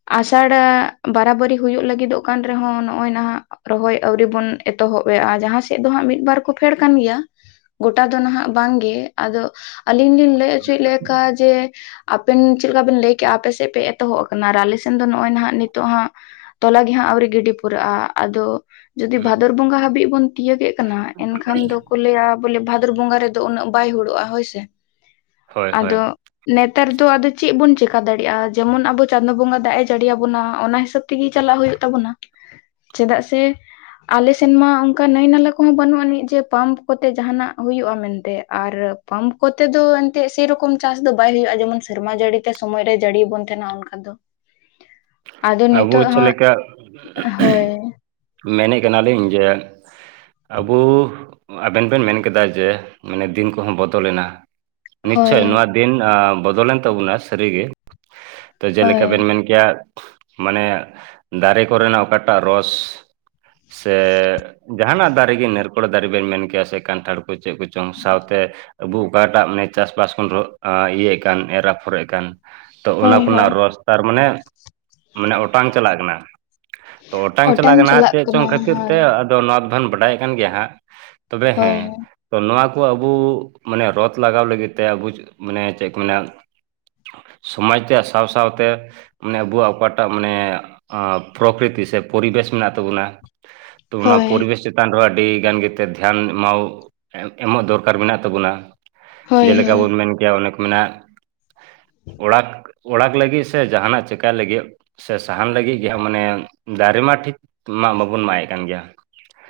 ᱟᱥᱟᱲ ᱵᱟᱨᱟ ᱵᱟᱨᱤ ᱦᱩᱭᱩᱜ, ᱞᱟᱹᱜᱤᱫᱚᱜ ᱠᱟᱱ, ᱨᱮᱦᱚᱸ, ᱱᱚᱜᱼᱚᱭ ᱱᱟᱦᱟᱜ ᱨᱚᱦᱚᱭ ᱟᱹᱣᱨᱤ ᱵᱚᱱ ᱮᱛᱚᱦᱚᱵ ᱮᱜᱼᱟ ᱾ ᱡᱟᱦᱟᱸ ᱥᱮᱫ ᱫᱚ ᱦᱟᱸᱜ, ᱢᱤᱫᱵᱟᱨ ᱠᱚ, ᱯᱷᱮᱰ ᱟᱠᱟᱱ ᱜᱮᱭᱟ ᱾ ᱜᱳᱴᱟ ᱫᱚ ᱱᱟᱦᱟᱸᱜ ᱵᱟᱝᱜᱮ ᱟᱫᱚ ᱟᱹᱞᱤᱧ ᱞᱤᱧ ᱞᱟᱹᱭ ᱦᱚᱪᱚᱭᱮᱫ ᱞᱮᱠᱟ ᱡᱮ ᱟᱯᱮᱱ ᱪᱮᱫ ᱞᱮᱠᱟ ᱵᱮᱱ ᱞᱟᱹᱭ ᱠᱮᱜᱼᱟ ᱟᱯᱮ ᱥᱮᱜ ᱯᱮ ᱮᱛᱚᱦᱚᱵ ᱟᱠᱟᱱᱟ ᱟᱨ ᱟᱞᱮᱥᱮᱫ ᱫᱚ ᱱᱚᱜᱼᱚᱭ ᱦᱟᱜ ᱱᱤᱛᱚᱜ ᱦᱟᱸᱜ ᱛᱚᱞᱟ ᱜᱮ ᱦᱟᱸᱜ ᱟᱹᱣᱨᱤ ᱜᱤᱰᱤ ᱯᱩᱨᱟᱹᱜᱼᱟ, ᱟᱫᱚ ᱡᱩᱫᱤ ᱦᱩᱸ ᱵᱷᱟᱫᱚᱨ ᱵᱚᱸᱜᱟ ᱦᱟᱹᱵᱤᱡ ᱵᱚᱱ ᱛᱤᱭᱟᱹᱜᱮᱫ ᱠᱟᱱᱟ, ᱮᱱᱠᱷᱟᱱ ᱫᱚ ᱠᱚ ᱞᱟᱹᱭᱟ ᱵᱚᱞᱮ ᱵᱷᱟᱫᱚᱨ ᱵᱚᱸᱜᱟ ᱨᱮᱫᱚ ᱩᱱᱟᱹᱜ ᱵᱟᱭ ᱦᱩᱲᱩᱜᱼᱟ ᱦᱳᱭᱥᱮ, ᱦᱳᱭ ᱦᱳᱭ ᱟᱫᱚ ᱱᱮ ᱱᱮᱛᱟᱨ ᱫᱚ ᱟᱫᱚ ᱪᱮᱫ ᱵᱚᱱ ᱪᱮᱠᱟ ᱫᱟᱲᱮᱭᱟᱜᱼᱟ, ᱡᱮᱢᱚᱱ ᱟᱵᱚ ᱪᱟᱸᱫᱳ ᱵᱚᱸᱜᱟ ᱫᱟᱜ ᱮ ᱡᱟᱹᱲᱤᱭᱟᱵᱚᱱᱟ ᱚᱱᱟ ᱦᱤᱥᱟᱹᱵ ᱛᱤᱜᱤ ᱪᱟᱞᱟᱜ ᱦᱩᱭᱩᱜ ᱛᱟᱵᱚᱱᱟ, ᱪᱮᱫᱟᱜ ᱥᱮ ᱟᱞᱮ ᱥᱮᱱᱢᱟ ᱚᱝᱠᱟ ᱱᱟᱹᱭ ᱱᱟᱞᱟ ᱠᱚᱦᱚᱸ ᱵᱟᱹᱱᱩᱜ ᱟᱹᱱᱤᱡ ᱡᱮ ᱯᱟᱢᱯ ᱠᱚᱛᱮ ᱡᱟᱦᱟᱸᱱᱟᱜ ᱦᱩᱭᱩᱜᱼᱟ ᱢᱮᱱᱛᱮ, ᱟᱨ ᱯᱟᱢᱯ ᱠᱚᱛᱮ ᱫᱚ ᱮᱱᱛᱮᱫ ᱥᱮᱨᱚᱠᱚᱢ ᱪᱟᱥ ᱫᱚ ᱵᱟᱭ ᱦᱩᱭᱩᱜᱼᱟᱭ ᱡᱮᱢᱚᱱ ᱥᱮᱨᱢᱟ ᱡᱟᱹᱲᱤ ᱛᱮ ᱥᱚᱢᱚᱭ ᱨᱮ ᱡᱟᱹᱲᱤ ᱟᱵᱚᱱ ᱛᱟᱦᱮᱸᱱᱟ ᱚᱱᱠᱟ ᱫᱚ᱾ ᱟᱫᱚ ᱟᱵᱚ ᱱᱤᱛᱚᱜ ᱪᱮᱫ ᱦᱟᱸᱜ ᱦᱳᱭ᱾ ᱢᱮᱱᱮᱜ ᱠᱟᱱᱟᱞᱤᱧ ᱡᱮ ᱟᱵᱩ ᱟᱵᱮᱱ ᱵᱮᱱ ᱢᱮᱱ ᱠᱮᱫᱟ ᱡᱮ ᱢᱟᱱᱮ ᱫᱤᱱ ᱠᱚᱦᱚᱸ ᱵᱚᱫᱚᱞᱮᱱᱟ᱾ ᱦᱳᱭ ᱱᱤᱥᱪᱳᱭ ᱱᱚᱣᱟ ᱫᱤᱱ ᱟ ᱵᱚᱫᱚᱞᱮᱱ ᱛᱟᱵᱚᱱᱟ ᱥᱟᱹᱨᱤᱜᱤ ᱛᱚ ᱡᱮᱞᱮᱠᱟ ᱦᱳᱭ ᱵᱮᱱ ᱢᱮᱱ ᱠᱮᱭᱟ ᱢᱟᱱᱮ ᱫᱟᱨᱮ ᱠᱚᱨᱮᱱᱟᱜ ᱚᱠᱟᱴᱟᱜ ᱨᱚᱥ ᱥᱮ ᱡᱟᱦᱟᱸᱱᱟᱜ ᱫᱟᱨᱮ ᱜᱮ ᱱᱟᱨᱠᱳᱲ ᱫᱟᱨᱮ ᱵᱮᱱ ᱢᱮᱱ ᱠᱮᱭᱟ ᱥᱮ ᱠᱟᱱᱴᱷᱟᱲ ᱠᱚ ᱪᱮᱫ ᱠᱚ ᱪᱚᱝ ᱥᱟᱶᱛᱮ ᱟᱵᱩ ᱚᱠᱟᱴᱟᱜ ᱢᱟᱱᱮ ᱪᱟᱥᱼᱵᱟᱥ ᱵᱚᱱ ᱤᱭᱟᱹᱭᱮᱫ ᱠᱟᱱ ᱮᱨ ᱟᱯᱷᱚᱨᱮᱜ ᱠᱟᱱ, ᱛᱚ ᱚᱱᱟ ᱦᱳᱭ ᱦᱳᱭ ᱠᱚᱨᱮᱱᱟᱜ ᱨᱚᱥ ᱛᱟᱨ ᱢᱟᱱᱮ ᱢᱟᱱᱮ ᱚᱴᱟᱝ ᱪᱟᱞᱟᱜ ᱠᱟᱱᱟ᱾ ᱛᱚ ᱚᱴᱟᱝ ᱪᱟᱞᱟᱜ ᱠᱟᱱᱟ ᱦᱟᱸᱜ ᱪᱮᱫ ᱪᱚᱝ ᱠᱷᱟᱹᱛᱤᱨ ᱛᱮ ᱟᱫᱚ ᱱᱚᱣᱟ ᱫᱚ ᱦᱚᱱ ᱵᱟᱰᱟᱭ ᱠᱟᱱ ᱜᱮᱭᱟ ᱦᱟᱸᱜ᱾ ᱛᱚᱵᱮ ᱦᱮᱸ, ᱦᱳᱭ ᱛᱚ ᱱᱚᱣᱟ ᱠᱚ ᱟᱵᱚ ᱢᱟᱱᱮ ᱨᱚᱛ ᱞᱟᱜᱟᱣ ᱞᱟᱹᱜᱤᱫ ᱛᱮ ᱟᱵᱚ ᱢᱟᱱᱮ ᱪᱮᱫ ᱠᱚ ᱢᱮᱱᱟ ᱥᱚᱢᱟᱡ ᱨᱮᱭᱟᱜ ᱥᱟᱶ-ᱥᱟᱶᱛᱮ ᱢᱟᱱᱮ ᱟᱵᱚᱣᱟᱜ ᱚᱠᱟᱴᱟᱜ ᱢᱟᱱᱮ ᱯᱨᱚᱠᱤᱛᱤ ᱥᱮ ᱯᱚᱨᱤᱵᱮᱥ ᱢᱮᱱᱟᱜ ᱛᱚᱵᱚᱱᱟ ᱛᱚ ᱚᱱᱟ ᱦᱳᱭ ᱯᱚᱨᱵᱮᱥ ᱪᱮ ᱪᱮᱛᱟᱱ ᱨᱮ ᱟᱹᱰᱤ ᱜᱟᱱ ᱜᱮᱛᱮ ᱫᱷᱮᱭᱟᱱ ᱮᱢ ᱮᱢᱚᱜ ᱫᱚᱨᱠᱟᱨ ᱢᱮᱱᱟᱜ ᱛᱟᱵᱚᱱᱟ᱾ ᱦᱳᱭ ᱡᱮᱞᱮᱠᱟ ᱦᱳᱭ ᱵᱚᱱ ᱢᱮᱱ ᱠᱮᱭᱟ ᱚᱱᱮ ᱠᱚ ᱢᱮᱱᱟ ᱚᱲᱟᱜ ᱚᱲᱟᱜ ᱞᱟᱹᱜᱤᱫ ᱥᱮ ᱡᱟᱦᱟᱸᱱᱟᱜ ᱪᱤᱠᱟᱹᱭ ᱞᱟᱹᱜᱤᱫ ᱥᱮ ᱥᱟᱦᱟᱱ ᱞᱟᱹᱜᱤᱫ ᱜᱮᱦᱟᱸᱜ ᱢᱟᱱᱮ ᱫᱟᱨᱮ ᱢᱟ ᱴᱷᱤᱠ ᱢᱟᱜ ᱵᱟᱵᱚᱱ ᱢᱟᱜᱮᱫ ᱠᱟᱱ ᱜᱮᱭᱟ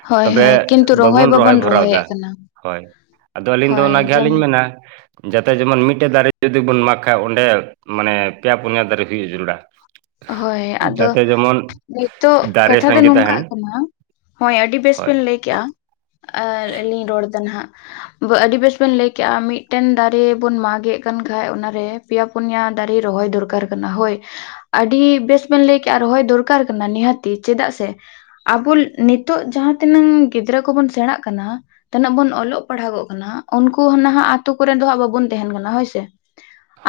ᱦᱳᱭ ᱛᱚᱵᱮ ᱦᱳᱭ ᱠᱤᱱᱛᱩ ᱵᱟᱵᱚᱱ ᱨᱚᱦᱚᱭ ᱵᱷᱚᱨᱟᱣᱫᱟ ᱨᱚᱦᱚᱭᱮᱫ ᱠᱟᱱᱟ ᱦᱳᱭ᱾ ᱟᱫᱚ ᱟᱹᱞᱤᱧ ᱫᱚ ᱦᱳᱭ ᱚᱱᱟ ᱜᱮ ᱱᱟᱦᱟᱸᱜ ᱡᱮᱢ ᱞᱤᱧ ᱢᱮᱱᱟ ᱡᱟᱛᱮ ᱡᱮᱢᱚᱱ ᱢᱤᱫᱴᱮᱡ ᱫᱟᱨᱮ ᱡᱩᱫᱤ ᱵᱚᱱ ᱢᱟᱜᱽ ᱠᱷᱟ ᱚᱸᱰᱮ ᱢᱟᱱᱮ ᱯᱮᱭᱟ ᱯᱩᱱᱭᱟ ᱫᱟᱨᱮ ᱦᱤᱡᱩ ᱡᱚᱨᱩᱲᱟ᱾ ᱦᱳᱭ ᱟᱫᱚ ᱱᱤᱛᱚᱜ ᱫᱟᱨᱮ ᱠᱟᱛᱷᱟ ᱫᱚ ᱥᱟᱸᱜᱮ ᱱᱚᱝᱠᱟ ᱛᱟᱦᱮᱱ ᱠᱟᱱᱟ ᱦᱳᱭ ᱟᱹᱰᱤ ᱵᱮᱥ ᱦᱳᱭ ᱵᱮᱱ ᱞᱟᱹᱭ ᱠᱮᱜᱼᱟ ᱟᱨ ᱟᱞᱤᱧ ᱨᱚᱲ ᱫᱟ ᱱᱟᱦᱟᱸᱜ᱾ ᱟᱹᱰᱤ ᱵᱮᱥ ᱵᱮᱱ ᱞᱟᱹᱭ ᱠᱮᱜᱼᱟ, ᱢᱤᱫᱴᱮᱱ ᱫᱟᱨᱮ ᱵᱚᱱ ᱢᱟᱜ ᱮᱫ ᱠᱟᱱ ᱠᱷᱟᱱ ᱚᱱᱟᱨᱮ ᱯᱮᱭᱟ ᱯᱩᱱᱭᱟ ᱫᱟᱨᱮ ᱨᱚᱦᱚᱭ ᱫᱚᱨᱠᱟᱨ ᱠᱟᱱᱟ ᱦᱳᱭ᱾ ᱟᱹᱰᱤ ᱵᱮᱥ ᱵᱮᱱ ᱞᱟᱹᱭ ᱠᱮᱜᱼᱟ, ᱨᱚᱦᱚᱭ ᱫᱚᱨᱠᱟᱨ ᱠᱟᱱᱟ ᱱᱤᱦᱟᱹᱛᱤ ᱪᱮᱫᱟᱜ ᱥᱮ ᱟᱵᱚ ᱱᱤᱛᱚᱜ ᱡᱟᱦᱟᱸ ᱛᱤᱱᱟᱹᱜ ᱜᱤᱫᱽᱨᱟᱹ ᱠᱚᱵᱚᱱ ᱥᱮᱬᱟᱜ ᱠᱟᱱᱟ ᱛᱤᱱᱟᱹᱜ ᱵᱚᱱ ᱚᱞᱚᱜ ᱯᱟᱲᱦᱟᱜᱚᱜ ᱠᱟᱱᱟ ᱩᱱᱠᱩ ᱱᱟᱦᱟᱸᱜ ᱟᱛᱳ ᱠᱚᱨᱮ ᱫᱚ ᱦᱟᱜ ᱵᱟᱵᱚᱱ ᱛᱟᱦᱮᱸᱱ ᱠᱟᱱᱟ ᱦᱳᱭᱥᱮ?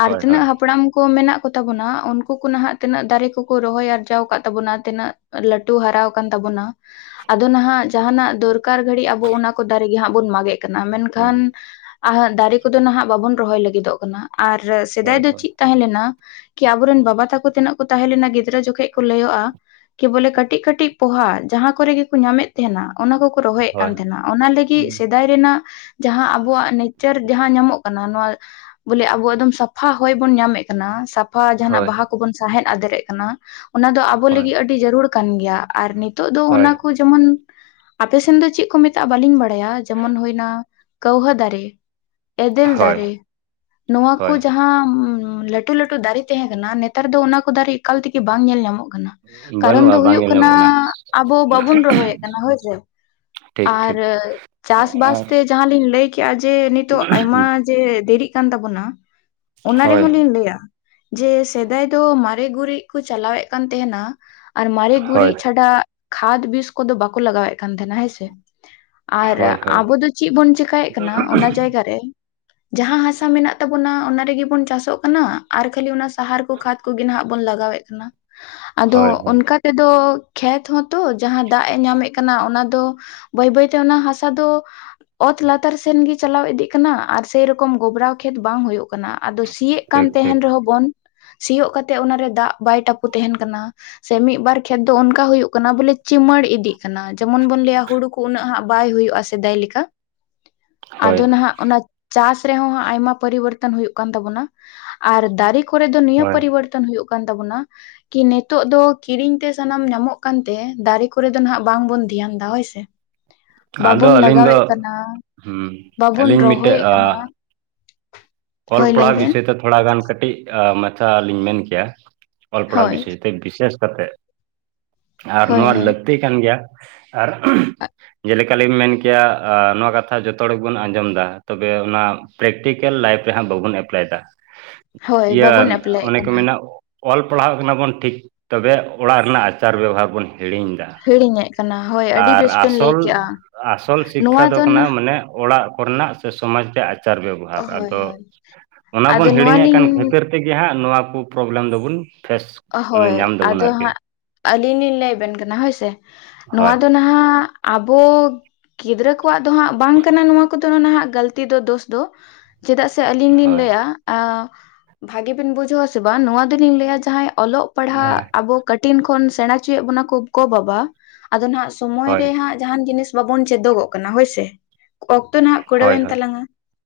ᱟᱨ ᱦᱳᱭ ᱦᱳᱭ ᱛᱤᱱᱟᱹᱜ ᱦᱟᱯᱲᱟᱢ ᱠᱚ ᱢᱮᱱᱟᱜ ᱠᱚᱛᱟ ᱵᱚᱱᱟ ᱩᱱᱠᱩ ᱠᱚ ᱱᱟᱦᱟᱸᱜ ᱛᱤᱱᱟᱹᱜ ᱫᱟᱨᱮ ᱠᱚᱠᱚ ᱨᱚᱦᱚᱭ ᱟᱨᱡᱟᱣ ᱠᱟᱫ ᱛᱟᱵᱚᱱᱟ, ᱛᱤᱱᱟᱹᱜ ᱞᱟᱹᱴᱩ ᱦᱟᱨᱟ ᱠᱟᱱ ᱛᱟᱵᱚᱱᱟ ᱟᱫᱚ ᱱᱟᱦᱟᱸᱜ ᱡᱟᱦᱟᱸᱱᱟᱜ ᱫᱚᱨᱠᱟᱨ ᱜᱷᱟᱹᱲᱤᱡ ᱟᱵᱚ ᱚᱱᱟ ᱠᱚ ᱫᱟᱨᱮ ᱜᱮᱦᱟᱸᱜ ᱵᱚᱱ ᱢᱟᱜᱮᱜ ᱠᱟᱱᱟ ᱦᱩᱸ ᱢᱮᱱᱠᱷᱟᱱ ᱫᱟᱨᱮ ᱠᱚᱫᱚ ᱱᱟᱦᱟᱸᱜ ᱵᱟᱵᱚᱱ ᱨᱚᱦᱚᱭ ᱞᱟᱹᱜᱤᱫᱚᱜ ᱠᱟᱱᱟ ᱟᱨ ᱦᱳᱭ ᱥᱮᱫᱟᱭ ᱫᱚ ᱦᱳᱭ ᱪᱤᱫ ᱛᱟᱦᱮᱸᱞᱮᱱᱟ ᱠᱤ ᱟᱵᱚᱨᱮᱱ ᱵᱟᱵᱟ ᱛᱟᱠᱚ ᱛᱤᱱᱟᱹᱜ ᱠᱚ ᱛᱟᱦᱮᱸᱞᱮᱱᱟ ᱜᱤᱫᱽᱨᱟᱹ ᱡᱚᱠᱷᱮᱡ ᱠᱚ ᱞᱟᱹᱭᱩᱜᱼᱟ ᱠᱮ ᱵᱚᱞᱮ ᱠᱟᱹᱴᱤᱜ ᱠᱟᱹᱴᱤᱜ ᱯᱚᱦᱟ ᱡᱟᱦᱟᱸ ᱠᱚᱨᱮ ᱜᱮᱠᱚ ᱧᱟᱢᱮᱫ ᱛᱟᱦᱮᱱᱟ ᱚᱱᱟ ᱠᱚ, ᱨᱚᱦᱚᱭᱮᱫ ᱠᱟᱱ ᱦᱳᱭ ᱛᱟᱦᱮᱱᱟ ᱚᱱᱟ ᱞᱟᱹᱜᱤᱫ ᱦᱩᱸ ᱥᱮᱫᱟᱭ ᱨᱮᱱᱟᱜ ᱡᱟᱦᱟᱸ ᱟᱵᱚᱣᱟᱜ, ᱱᱤᱪᱟᱹᱨ ᱡᱟᱦᱟᱸ ᱧᱟᱢᱚᱜ ᱠᱟᱱᱟ ᱱᱚᱣᱟ ᱵᱚᱞᱮ ᱟᱵᱚ ᱮᱠᱫᱚᱢ ᱥᱟᱯᱷᱟ ᱦᱚᱭ ᱵᱚᱱ ᱧᱟᱢᱮᱫ ᱠᱟᱱᱟ᱾ ᱦᱚᱭ ᱡᱟᱦᱟᱱᱟᱜ ᱦᱳᱭ ᱵᱟᱦᱟ ᱠᱚᱵᱚᱱ ᱥᱟᱦᱮᱫ ᱟᱫᱮᱨᱮᱜ ᱠᱟᱱᱟ ᱚᱱᱟ ᱫᱚ ᱟᱵᱚ ᱦᱳᱭ ᱞᱟᱹᱜᱤᱫ ᱟᱹᱰᱤ ᱡᱟᱹᱨᱩᱲ ᱠᱟᱱ ᱜᱮᱭᱟ ᱟᱨ ᱱᱤᱛ, ᱛᱚᱜ ᱫᱚ ᱦᱳᱭ ᱚᱱᱟ ᱠᱚ ᱡᱮᱢᱚᱱ, ᱟᱯᱮᱥᱮᱱ ᱫᱚ ᱪᱮᱫ ᱠᱚ ᱢᱮᱛᱟᱜᱼᱟ ᱵᱟᱹᱞᱤᱧ ᱵᱟᱰᱟᱭᱟ ᱡᱮᱢᱚᱱ ᱦᱩᱭᱱᱟ ᱠᱟᱹᱣᱦᱟᱹ ᱫᱟᱨᱮ᱾ ᱮᱫᱮᱞ ᱦᱳᱭ ᱫᱟᱨᱮ ᱱᱚᱣᱟ ᱠᱚ ᱦᱳᱭ ᱡᱟᱦᱟᱸ ᱞᱟᱹᱴᱩ ᱞᱟᱹᱴᱩ ᱫᱟᱨᱮ ᱛᱟᱦᱮᱸ ᱠᱟᱱᱟ ᱱᱮᱛᱟᱨ, ᱱᱮᱛᱟᱨ ᱫᱚ ᱚᱱᱟ ᱠᱚ ᱫᱟᱨᱮ ᱮᱠᱟᱞ ᱛᱮᱜᱮ ᱵᱟᱝ ᱧᱮᱞ ᱧᱟᱢᱚᱜ ᱠᱟᱱᱟ᱾ ᱠᱟᱨᱚᱱ ᱵᱟᱹᱱᱩᱜᱼᱟ ᱫᱚ ᱵᱟᱝ ᱦᱩᱭᱩᱜ ᱧᱮᱞ ᱠᱟᱱᱟ ᱧᱟᱢᱚᱜ ᱟᱵᱚ ᱵᱟᱵᱚᱱ ᱨᱚᱦᱚᱭᱮᱫ ᱠᱟᱱᱟ ᱦᱳᱭᱥᱮ, ᱴᱷᱤᱠ ᱟᱨ ᱴᱷᱤᱠ ᱪᱟᱥᱵᱟᱥ ᱟᱨ ᱛᱮ ᱡᱟᱦᱟᱸ ᱞᱤᱧ ᱞᱟᱹᱭ ᱠᱮᱜᱼᱟ ᱡᱮ ᱱᱤᱛᱚᱜ ᱟᱭᱢᱟ, ᱡᱮ ᱫᱮᱨᱤᱜ ᱠᱟᱱ ᱛᱟᱵᱚᱱᱟ ᱚᱱᱟ ᱦᱳᱭ ᱨᱮᱦᱚᱸ ᱞᱤᱧ ᱞᱟᱹᱭᱟ ᱡᱮ, ᱥᱮᱫᱟᱭ ᱫᱚ ᱢᱟᱨᱮ ᱜᱩᱨᱤᱜ ᱠᱚ ᱪᱟᱞᱟᱣᱮᱫ ᱠᱟᱱ ᱛᱟᱦᱮᱱᱟ ᱟᱨ ᱢᱟᱨᱮ ᱦᱳᱭ ᱜᱩᱨᱤᱜ ᱪᱷᱟᱰᱟ ᱠᱷᱟᱫᱽ ᱵᱤᱥ ᱠᱚᱫᱚ ᱵᱟᱠᱚ ᱞᱟᱜᱟᱣᱮᱜ ᱠᱟᱱ ᱛᱟᱦᱮᱱᱟ ᱦᱮᱸᱥᱮ᱾ ᱟᱨ ᱦᱳᱭ ᱦᱳᱭ ᱟᱵᱚ ᱫᱚ ᱪᱮᱫ ᱵᱚᱱ ᱪᱮᱠᱟᱭᱮᱫ ᱠᱟᱱᱟ ᱚᱱᱟ ᱡᱟᱭᱜᱟ ᱨᱮ, ᱡᱟᱦᱟᱸ ᱦᱟᱥᱟ ᱢᱮᱱᱟᱜ ᱛᱟᱵᱚᱱᱟ ᱚᱱᱟ ᱨᱮᱜᱤᱵᱩᱱ ᱪᱟᱥᱚᱜ ᱠᱟᱱᱟ ᱟᱨ ᱠᱷᱟᱹᱞᱤ ᱚᱱᱟ ᱥᱟᱦᱟᱨ, ᱠᱚ ᱠᱷᱟᱫ ᱠᱚᱜᱮ ᱱᱟᱦᱟᱜ ᱵᱚᱱ ᱞᱟᱜᱟᱣᱮᱫ ᱠᱟᱱᱟ ᱟᱫᱚ ᱦᱳᱭ ᱦᱳᱭ ᱚᱱᱠᱟ, ᱛᱮᱫᱚ ᱠᱷᱮᱛ ᱦᱚᱸᱛᱚ ᱡᱟᱦᱟᱸ ᱫᱟᱜᱽ ᱮ ᱧᱟᱢᱮᱜ ᱠᱟᱱᱟ ᱚᱱᱟ ᱫᱚ ᱵᱟᱹᱭ ᱵᱟᱹᱭᱛᱮ ᱚᱱᱟ ᱦᱟᱥᱟ ᱫᱚ, ᱚᱛ ᱞᱟᱛᱟᱨ ᱥᱮᱱ ᱜᱮᱤ ᱪᱟᱞᱟᱣ ᱤᱫᱤᱜ ᱠᱟᱱᱟ ᱟᱨ ᱥᱮᱨᱚᱠᱚᱢ ᱜᱚᱵᱨᱟᱣ ᱠᱷᱮᱛ ᱵᱟᱝ ᱦᱩᱭᱩᱜ ᱠᱟᱱᱟ ᱟᱫᱚ ᱥᱤᱭᱮᱜ ᱠᱟᱱ ᱴᱷᱤᱠ ᱴᱷᱤᱠ ᱛᱟᱦᱮᱱ ᱨᱮᱦᱚᱸ ᱵᱚᱱ ᱥᱤᱭᱳᱜ ᱠᱟᱛᱮᱜ ᱚᱱᱟᱨᱮ ᱫᱟᱜᱽ ᱵᱟᱭ ᱴᱟᱯᱩ ᱛᱟᱦᱮᱱ ᱠᱟᱱᱟ᱾ ᱥᱮ ᱢᱤᱜᱵᱟᱨ ᱠᱷᱮᱛ ᱫᱚ ᱚᱱᱠᱟ ᱦᱩᱭᱩᱜᱜ ᱠᱟᱱᱟ ᱵᱚᱞᱮ ᱪᱤᱢᱟᱹᱲ ᱤᱫᱤᱜ ᱠᱟᱱᱟ ᱡᱮᱢᱚᱱ ᱵᱚᱱ ᱞᱟᱹᱭᱟ ᱦᱩᱲᱩ, ᱠᱚ ᱩᱱᱟᱹᱜ ᱦᱟᱸᱜ ᱵᱟᱭ ᱦᱩᱭᱩᱜᱼᱟ ᱥᱮᱫᱟᱭ ᱞᱮᱠᱟ᱾ [inaudible] ᱟᱫᱚ ᱱᱟᱦᱟᱜ ᱚᱱᱟ ᱪᱟᱥ ᱨᱮᱦᱚᱸ ᱦᱟᱸ ᱟᱭᱢᱟ ᱯᱚᱨᱤᱵᱚᱨᱛᱚᱱ ᱦᱩᱭᱩᱜ ᱠᱟᱱ ᱛᱟᱵᱚᱱᱟ ᱟᱨ ᱫᱟᱨᱮ, ᱠᱚᱨᱮ ᱫᱚ ᱱᱤᱭᱟᱹ ᱦᱳᱭ ᱯᱚᱨᱤᱵᱚᱨᱛᱚᱱ ᱦᱩᱭᱩᱜ ᱠᱟᱱ ᱛᱟᱵᱚᱱᱟ, ᱠᱤ ᱱᱤᱛᱚᱜ ᱫᱚ ᱠᱤᱨᱤᱧ ᱛᱮ ᱥᱟᱱᱟᱢ ᱧᱟᱢᱚᱜ ᱠᱟᱱᱛᱮ ᱫᱟᱨᱮ ᱠᱚᱨᱮ ᱫᱚ ᱱᱟᱦᱟᱜ ᱵᱟᱝᱵᱚᱱ ᱫᱷᱮᱭᱟᱱ ᱫᱟ ᱦᱚᱭᱥᱮ᱾ ᱟᱫᱚ ᱵᱟᱵᱚᱱ ᱟᱹᱞᱤᱧ ᱫᱚ ᱞᱟᱜᱟᱣᱮᱜ ᱠᱟᱱᱟ ᱦᱩᱸ ᱵᱟᱵᱚᱱ ᱟᱹᱞᱤᱧ ᱢᱤᱫᱴᱮᱡ ᱨᱚᱦᱚᱭᱮᱜ ᱠᱟᱱᱟ᱾ ᱚᱞ ᱦᱳᱭ ᱞᱟᱹᱭ ᱯᱟᱲᱦᱟᱣ ᱵᱮᱱ ᱵᱤᱥᱚᱭ ᱛᱮ ᱛᱷᱚᱲᱟ ᱜᱟᱱ ᱠᱟᱹᱴᱤᱜ ᱟᱸ ᱢᱟᱪᱷᱟ ᱞᱤᱧ ᱢᱮᱱ ᱠᱮᱭᱟ, ᱚᱞ ᱯᱟᱲᱦᱟᱣ ᱦᱳᱭ ᱵᱤᱥ ᱛᱮ ᱵᱤᱥᱮᱥ ᱠᱟᱛᱮᱜ ᱟᱨ ᱦᱳᱭ ᱱᱚᱣᱟ ᱦᱳᱭ ᱞᱟᱹᱠᱛᱤ ᱠᱟᱱ ᱜᱮᱭᱟ᱾ ᱟᱨ ᱩᱸ ᱡᱮᱞᱮᱠᱟ ᱞᱤᱢ ᱢᱮᱱ ᱠᱮᱭᱟ ᱱᱚᱣᱟ ᱠᱟᱛᱷᱟ ᱡᱚᱛᱚ ᱦᱚᱲ ᱜᱮ ᱵᱚᱱ ᱟᱸᱡᱚᱢ ᱫᱟ ᱛᱚᱵᱮ ᱚᱱᱟ ᱯᱨᱮᱠᱴᱤᱠᱮᱞ ᱞᱟᱭᱤᱯᱷ, ᱨᱮ ᱦᱟᱸᱜ ᱵᱟᱵᱚᱱ ᱮᱯᱞᱟᱭ ᱫᱟ ᱦᱳᱭ ᱤᱭᱟᱹ ᱵᱟᱵᱚᱱ ᱮᱯᱞᱟᱭᱮᱫ ᱚᱱᱮ ᱠᱚ ᱠᱟᱱᱟ ᱢᱮᱱᱟ, ᱚᱞ ᱯᱟᱲᱦᱟᱜ ᱠᱟᱱᱟ ᱵᱚᱱ ᱴᱷᱤᱠ ᱛᱚᱵᱮ ᱚᱲᱟᱜ ᱨᱮᱱᱟᱜ ᱟᱪᱟᱨ ᱵᱮᱵᱚᱦᱟᱨ ᱵᱚᱱ ᱦᱤᱲᱤᱧ ᱫᱟ᱾ ᱦᱤᱲᱤᱧᱮᱫ ᱠᱟᱱᱟ ᱦᱳᱭ ᱟᱹᱰᱤ ᱟᱨ ᱵᱮᱥ ᱵᱮᱱ ᱞᱟᱹᱭ ᱟᱥᱚᱞ ᱠᱮᱜᱼᱟ ᱟᱥᱚᱞ ᱥᱤᱠᱠᱷᱟ ᱱᱚᱣᱟ ᱫᱚ ᱠᱟᱱᱟ ᱱᱟᱜ ᱢᱟᱱᱮ ᱚᱲᱟᱜ ᱠᱚᱨᱮᱱᱟᱜ, ᱥᱮ ᱥᱚᱢᱟᱡᱽ ᱨᱮᱭᱟᱜ ᱟᱪᱟᱨ ᱵᱮᱵᱚᱦᱟᱨ ᱦᱳᱭ ᱟᱫᱚ ᱦᱳᱭ ᱚᱱᱟ ᱟᱫᱚ ᱵᱚᱱ ᱱᱚᱣᱟ ᱦᱤᱲᱤᱧᱮᱜ ᱠᱟᱱ ᱞᱤᱧ ᱠᱷᱟᱹᱛᱤᱨ ᱛᱮᱜᱮ ᱦᱟᱸᱜ ᱱᱚᱣᱟ ᱠᱚ ᱯᱨᱚᱵᱽᱞᱮᱢ ᱫᱚᱵᱚᱱ ᱯᱷᱮᱥ, ᱧᱟᱢ ᱦᱳᱭ ᱫᱟᱵᱚᱱ ᱟᱫᱚ ᱟᱨᱠᱤ ᱦᱟᱸᱜ ᱟᱹᱞᱤᱧ ᱞᱤᱧ ᱞᱟᱹᱭ ᱵᱮᱱ ᱠᱟᱱᱟ ᱦᱳᱭ ᱥᱮ ᱱᱚᱣᱟ ᱦᱳᱭ ᱫᱚ ᱱᱷᱟᱜ, ᱱᱟᱦᱟᱜ ᱟᱵᱚ ᱜᱤᱫᱽᱨᱟᱹ ᱠᱚᱣᱟᱜ ᱫᱚ ᱦᱟᱸᱜ ᱵᱟᱝ ᱠᱟᱱᱟ ᱱᱚᱣᱟ ᱠᱚᱫᱚ ᱱᱟᱦᱟᱜ ᱜᱟᱹᱞᱛᱤ ᱫᱚ ᱫᱚᱥ ᱫᱚ ᱪᱮᱫᱟᱜ ᱥᱮ ᱟᱹᱞᱤᱧ ᱞᱤᱧ ᱦᱳᱭ ᱞᱟᱹᱭᱟ, ᱟᱸ ᱵᱷᱟᱜᱤ ᱵᱤᱱ ᱵᱩᱡᱷᱟᱹᱣᱟ ᱥᱮ ᱵᱟᱝ ᱱᱚᱣᱟ ᱫᱚᱞᱤᱧ ᱞᱟᱹᱭᱟ ᱡᱟᱦᱟᱸᱭ ᱚᱞᱚᱜ ᱯᱟᱲᱦᱟᱜ ᱦᱮᱸ ᱟᱵᱚ, ᱠᱟᱴᱤᱱ ᱠᱷᱚᱱ ᱥᱮᱬᱟ ᱚᱪᱚᱭᱮᱜ ᱵᱚᱱᱟ ᱠᱚ ᱜᱚ ᱵᱟᱵᱟ ᱟᱫᱚ ᱱᱟᱦᱟᱜ ᱥᱚᱢᱚᱭ ᱦᱳᱭ ᱨᱮᱦᱟᱸᱜ, ᱡᱟᱦᱟᱱ ᱡᱤᱱᱤᱥ ᱵᱟᱵᱚᱱ ᱪᱮᱫᱚᱜᱚᱜ ᱠᱟᱱᱟ ᱦᱳᱭᱥᱮ ᱚᱠᱛᱚ ᱱᱟᱦᱟᱜ ᱦᱳᱭ ᱦᱳᱭ ᱠᱩᱲᱟᱹᱣᱮᱱ ᱛᱟᱞᱟᱝᱟ᱾